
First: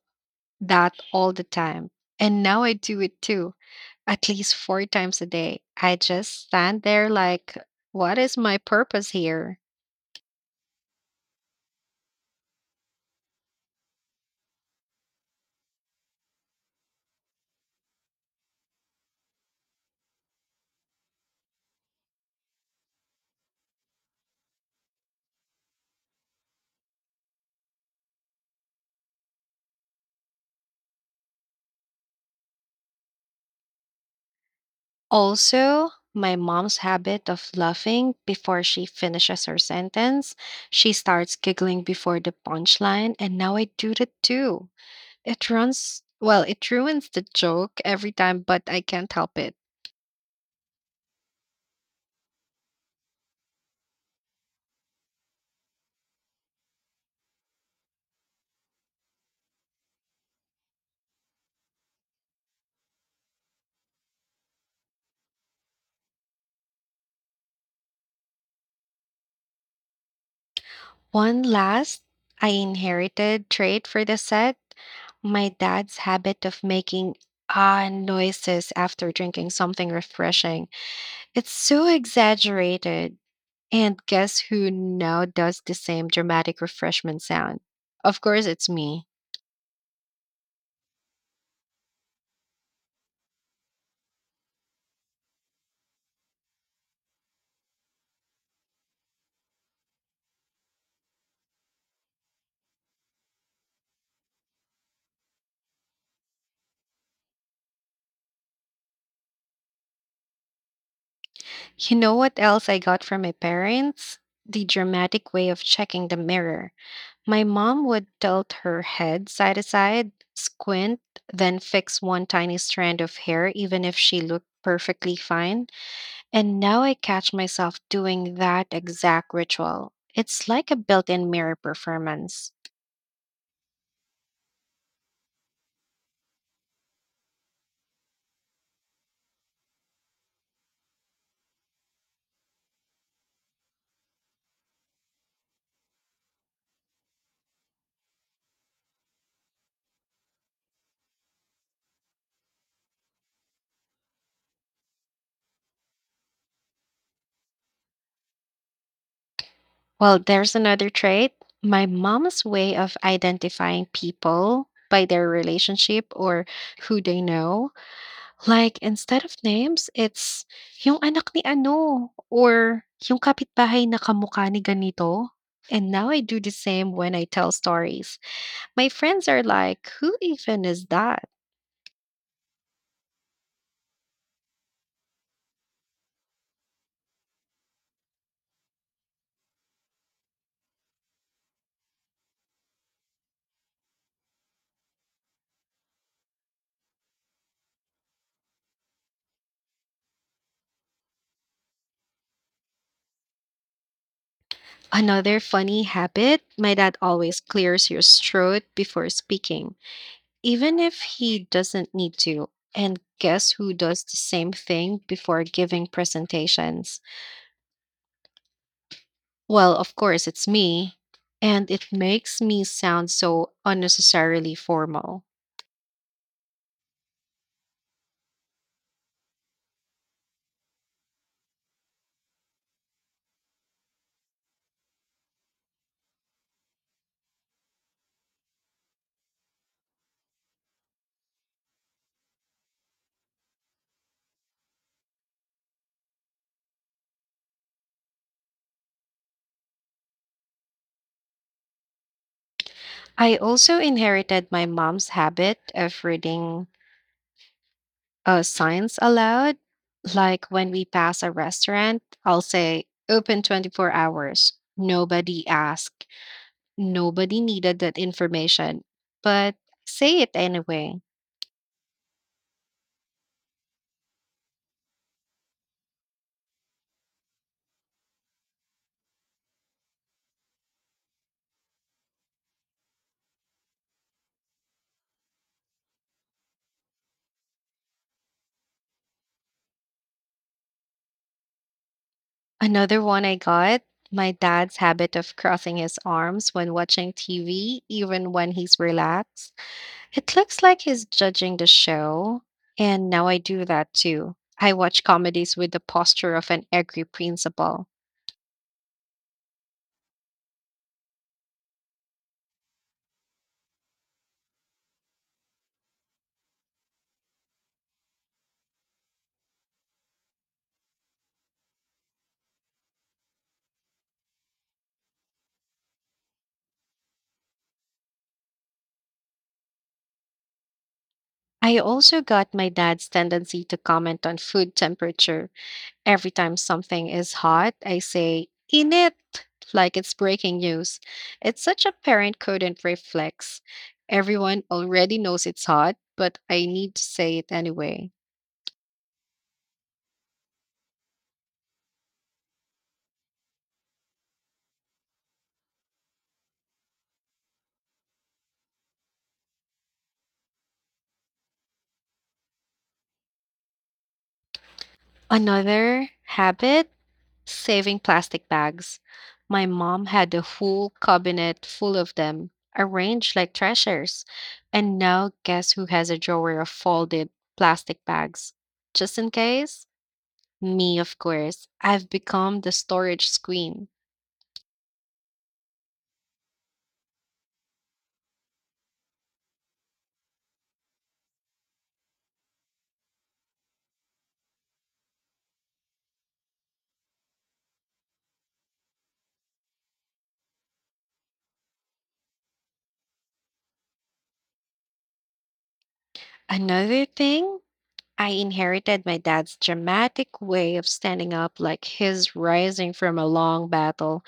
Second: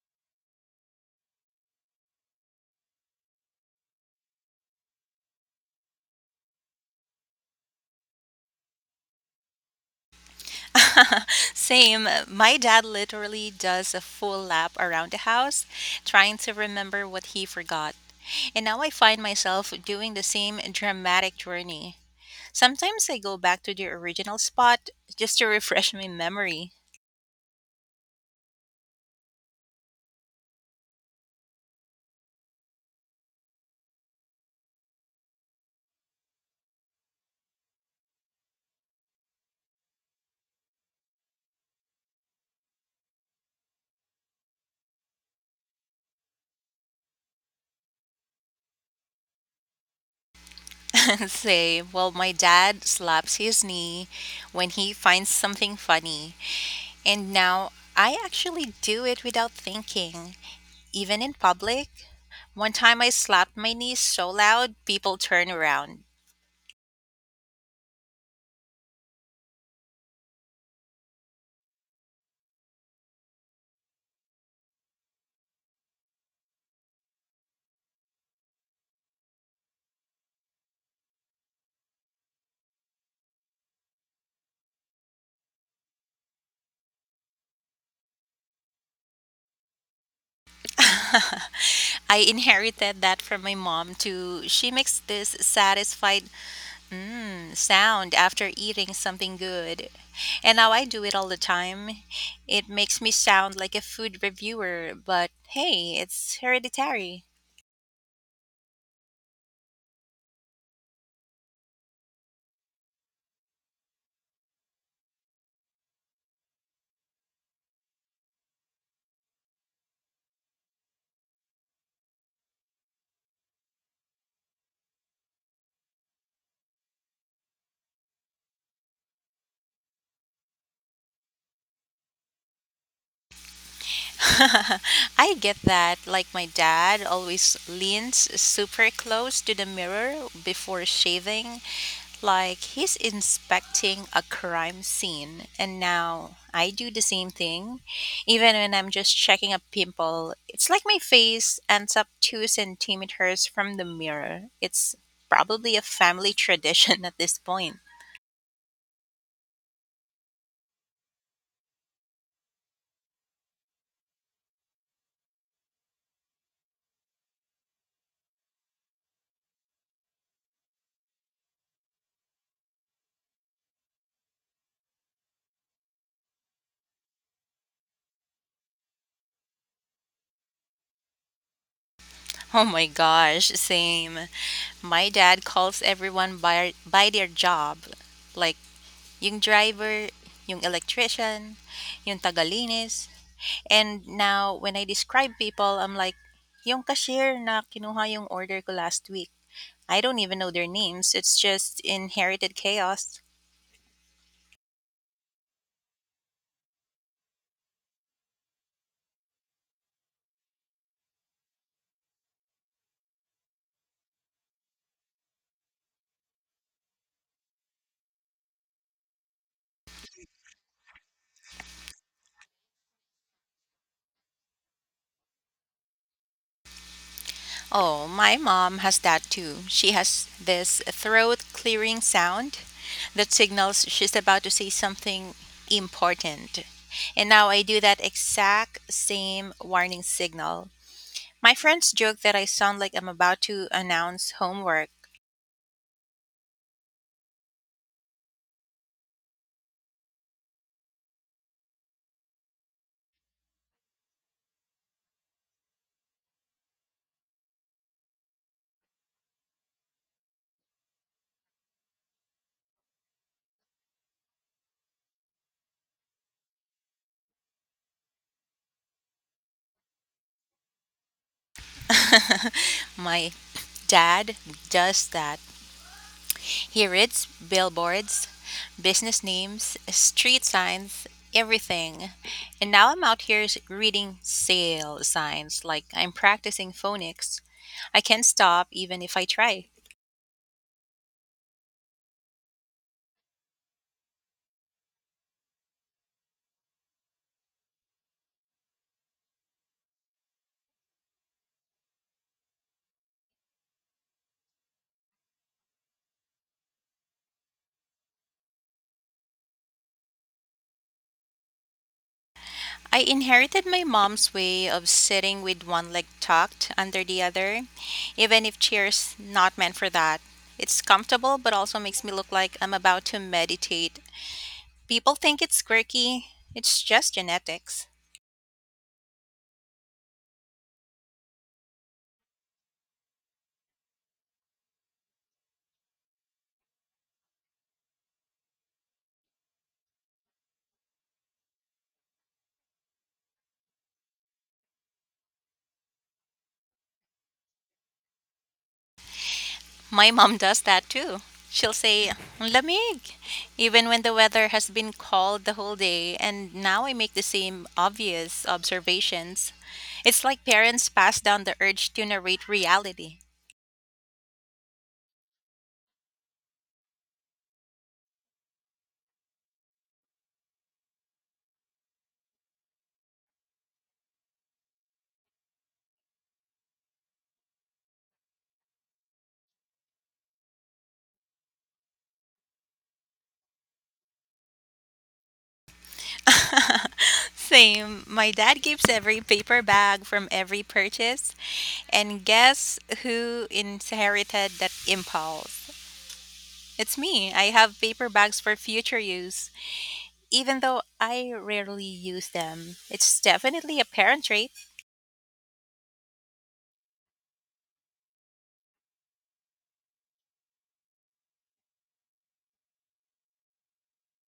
A: that all the time. And now I do it too, at least four times a day. I just stand there like, what is my purpose here?
B: Same. My dad literally does a full lap around the house, trying to remember what he forgot. And now I find myself doing the same dramatic journey. Sometimes I go back to the original spot just to refresh my memory.
A: Also, my mom's habit of laughing before she finishes her sentence. She starts giggling before the punchline, and now I do that too. It well, it ruins the joke every time, but I can't help it.
B: Say, well, my dad slaps his knee when he finds something funny. And now I actually do it without thinking, even in public. One time I slapped my knee so loud, people turned around.
A: One last I inherited trait for the set, my dad's habit of making ah noises after drinking something refreshing. It's so exaggerated. And guess who now does the same dramatic refreshment sound? Of course, it's me.
B: I inherited that from my mom, too. She makes this satisfied mm sound after eating something good. And now I do it all the time. It makes me sound like a food reviewer, but hey, it's hereditary.
A: You know what else I got from my parents? The dramatic way of checking the mirror. My mom would tilt her head side to side, squint, then fix one tiny strand of hair, even if she looked perfectly fine. And now I catch myself doing that exact ritual. It's like a built in mirror performance.
B: I get that. Like my dad always leans super close to the mirror before shaving, like he's inspecting a crime scene. And now I do the same thing. Even when I'm just checking a pimple, it's like my face ends up 2 centimeters from the mirror. It's probably a family tradition at this point.
A: Well, there's another trait, my mom's way of identifying people by their relationship or who they know. Like, instead of names, it's, "Yung anak ni ano," or "Yung kapitbahay na kamukha ni ganito." And now I do the same when I tell stories. My friends are like, "Who even is that?"
B: Oh my gosh, same. My dad calls everyone by their job. Like yung driver, yung electrician, yung tagalinis. And now when I describe people, I'm like, yung cashier na kinuha yung order ko last week. I don't even know their names. It's just inherited chaos.
A: Another funny habit, my dad always clears his throat before speaking, even if he doesn't need to. And guess who does the same thing before giving presentations? Well, of course, it's me. And it makes me sound so unnecessarily formal.
B: Oh, my mom has that too. She has this throat clearing sound that signals she's about to say something important. And now I do that exact same warning signal. My friends joke that I sound like I'm about to announce homework.
A: I also inherited my mom's habit of reading signs aloud. Like when we pass a restaurant, I'll say, open 24 hours. Nobody asked. Nobody needed that information. But say it anyway.
B: My dad does that. He reads billboards, business names, street signs, everything. And now I'm out here reading sale signs like I'm practicing phonics. I can't stop even if I try.
A: Another one I got, my dad's habit of crossing his arms when watching TV, even when he's relaxed. It looks like he's judging the show, and now I do that too. I watch comedies with the posture of an angry principal.
B: I inherited my mom's way of sitting with one leg tucked under the other, even if chair's not meant for that. It's comfortable but also makes me look like I'm about to meditate. People think it's quirky, it's just genetics.
A: I also got my dad's tendency to comment on food temperature. Every time something is hot, I say, in it, like it's breaking news. It's such a parent couldn't reflex. Everyone already knows it's hot, but I need to say it anyway.
B: My mom does that too. She'll say, lamig, even when the weather has been cold the whole day, and now I make the same obvious observations. It's like parents pass down the urge to narrate reality.
A: Another habit, saving plastic bags. My mom had a whole cabinet full of them, arranged like treasures. And now, guess who has a drawer of folded plastic bags? Just in case? Me, of course. I've become the storage queen.
B: Same. My dad keeps every paper bag from every purchase. And guess who inherited that impulse? It's me. I have paper bags for future use, even though I rarely use them. It's definitely a parent trait.
A: Another thing, I inherited my dad's dramatic way of standing up like his rising from a long battle.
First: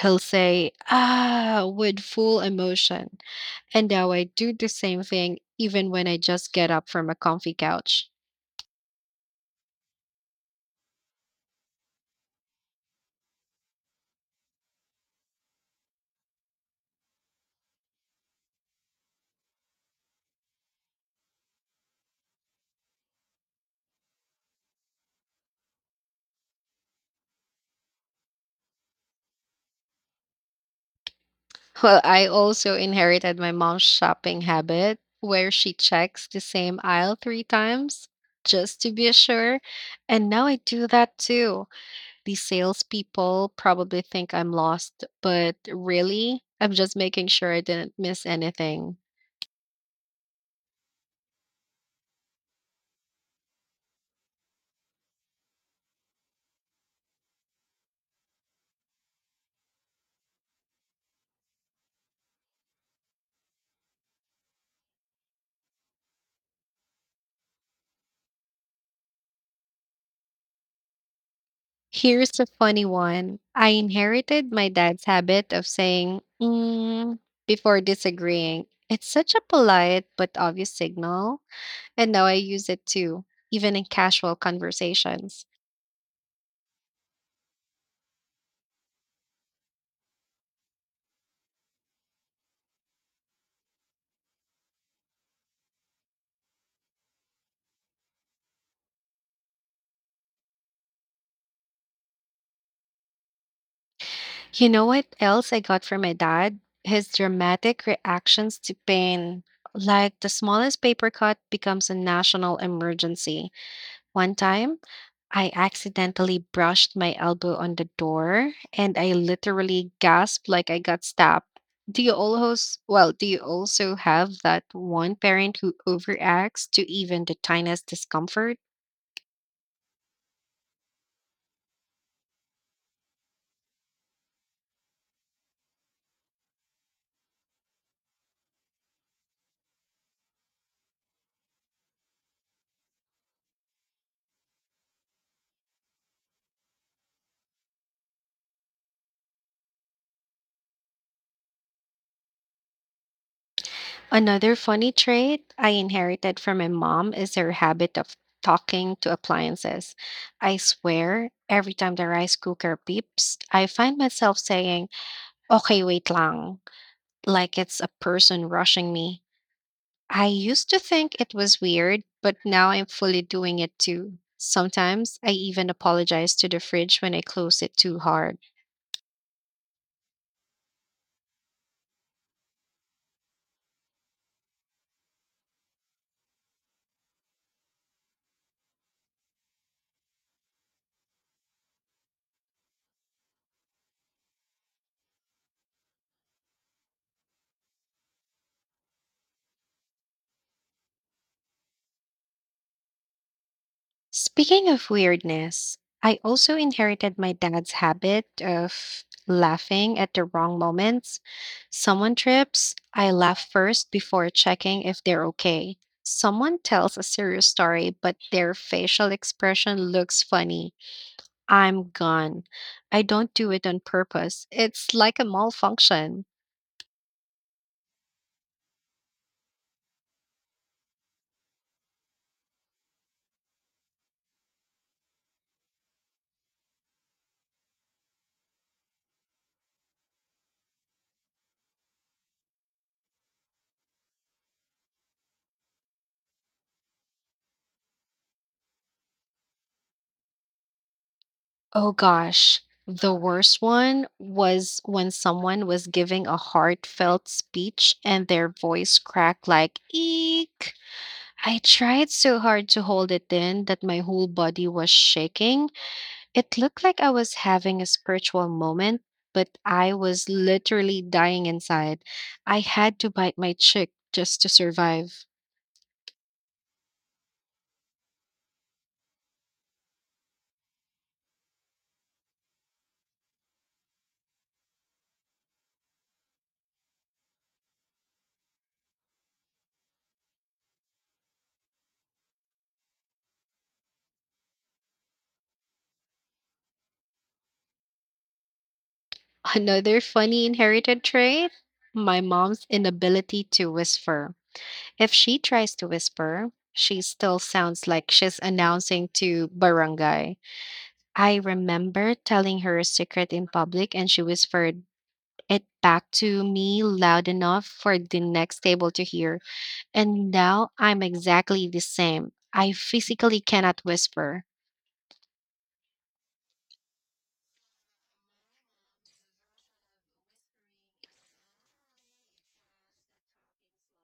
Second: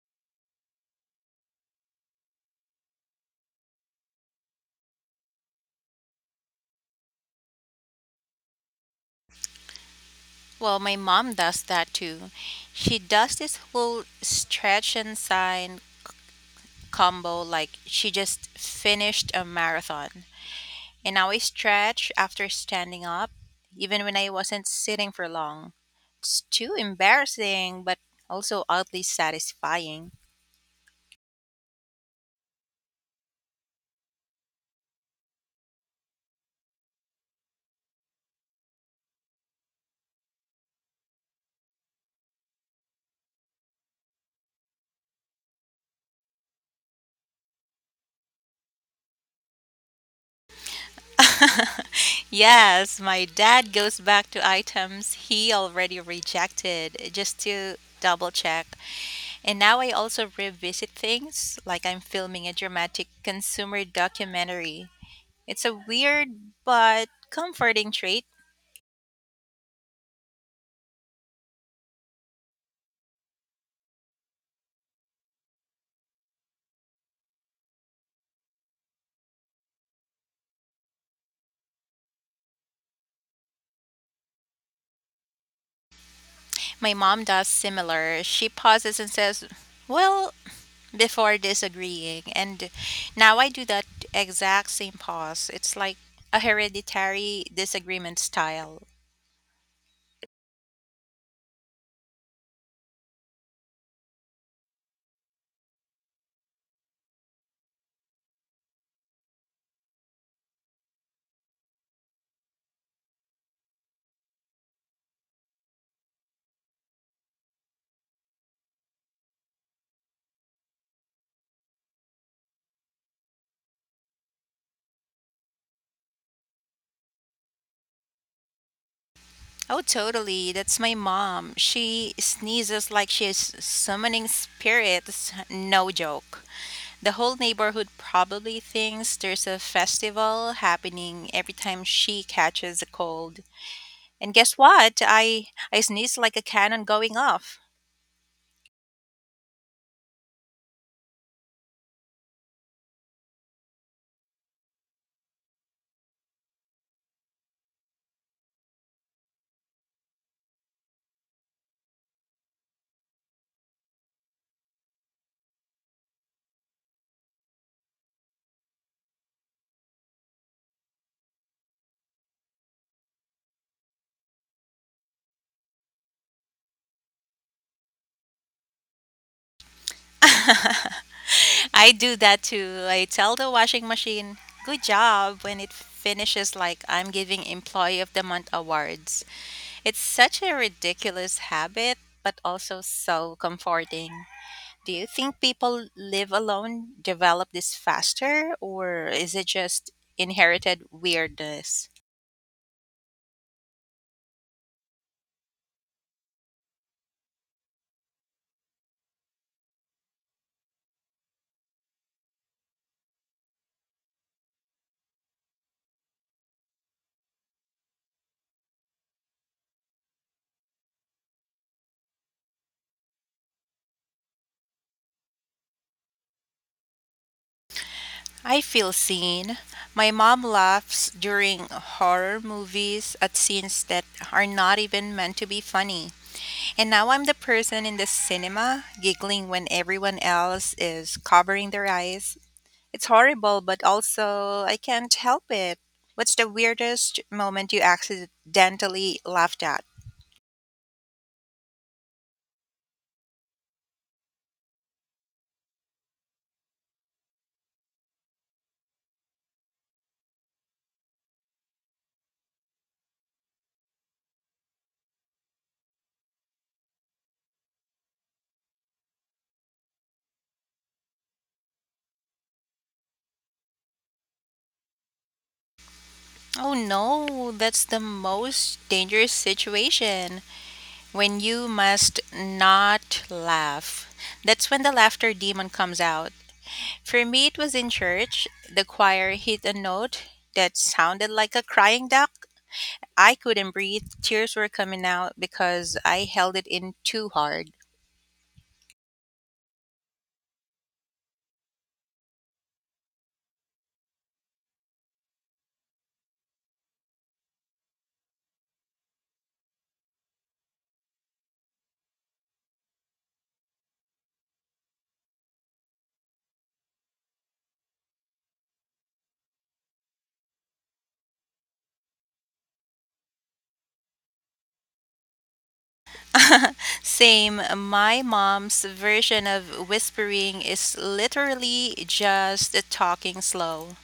A: He'll say, ah, with full emotion. And now I do the same thing even when I just get up from a comfy couch.
B: Well, my mom does that too. She does this whole stretch and sign combo like she just finished a marathon. And now I stretch after standing up, even when I wasn't sitting for long. It's too embarrassing, but also oddly satisfying.
A: Well, I also inherited my mom's shopping habit where she checks the same aisle three times just to be sure. And now I do that too. The salespeople probably think I'm lost, but really, I'm just making sure I didn't miss anything.
B: Yes, my dad goes back to items he already rejected just to double check. And now I also revisit things like I'm filming a dramatic consumer documentary. It's a weird but comforting trait.
A: Here's a funny one. I inherited my dad's habit of saying, mm, before disagreeing. It's such a polite but obvious signal, and now I use it too, even in casual conversations.
B: My mom does similar. She pauses and says, well, before disagreeing. And now I do that exact same pause. It's like a hereditary disagreement style.
A: You know what else I got from my dad? His dramatic reactions to pain. Like the smallest paper cut becomes a national emergency. One time, I accidentally brushed my elbow on the door and I literally gasped like I got stabbed. Well, do you also have that one parent who overacts to even the tiniest discomfort?
B: Oh, totally. That's my mom. She sneezes like she's summoning spirits. No joke. The whole neighborhood probably thinks there's a festival happening every time she catches a cold. And guess what? I sneeze like a cannon going off.
A: Another funny trait I inherited from my mom is her habit of talking to appliances. I swear, every time the rice cooker beeps, I find myself saying, okay, wait lang, like it's a person rushing me. I used to think it was weird, but now I'm fully doing it too. Sometimes I even apologize to the fridge when I close it too hard.
B: I do that too. I tell the washing machine, good job, when it finishes like I'm giving Employee of the Month awards. It's such a ridiculous habit, but also so comforting. Do you think people live alone develop this faster, or is it just inherited weirdness?
A: Speaking of weirdness, I also inherited my dad's habit of laughing at the wrong moments. Someone trips, I laugh first before checking if they're okay. Someone tells a serious story, but their facial expression looks funny. I'm gone. I don't do it on purpose. It's like a malfunction.
B: I feel seen. My mom laughs during horror movies at scenes that are not even meant to be funny. And now I'm the person in the cinema giggling when everyone else is covering their eyes. It's horrible, but also I can't help it. What's the weirdest moment you accidentally laughed at?
A: Oh gosh. The worst one was when someone was giving a heartfelt speech and their voice cracked like eek. I tried so hard to hold it in that my whole body was shaking. It looked like I was having a spiritual moment, but I was literally dying inside. I had to bite my cheek just to survive.
B: Oh no, that's the most dangerous situation. When you must not laugh. That's when the laughter demon comes out. For me, it was in church. The choir hit a note that sounded like a crying duck. I couldn't breathe. Tears were coming out because I held it in too hard.
A: Another funny inherited trait? My mom's inability to whisper. If she tries to whisper, she still sounds like she's announcing to barangay. I remember telling her a secret in public and she whispered it back to me loud enough for the next table to hear. And now I'm exactly the same. I physically cannot whisper.
B: Same. My mom's version of whispering is literally just talking slow.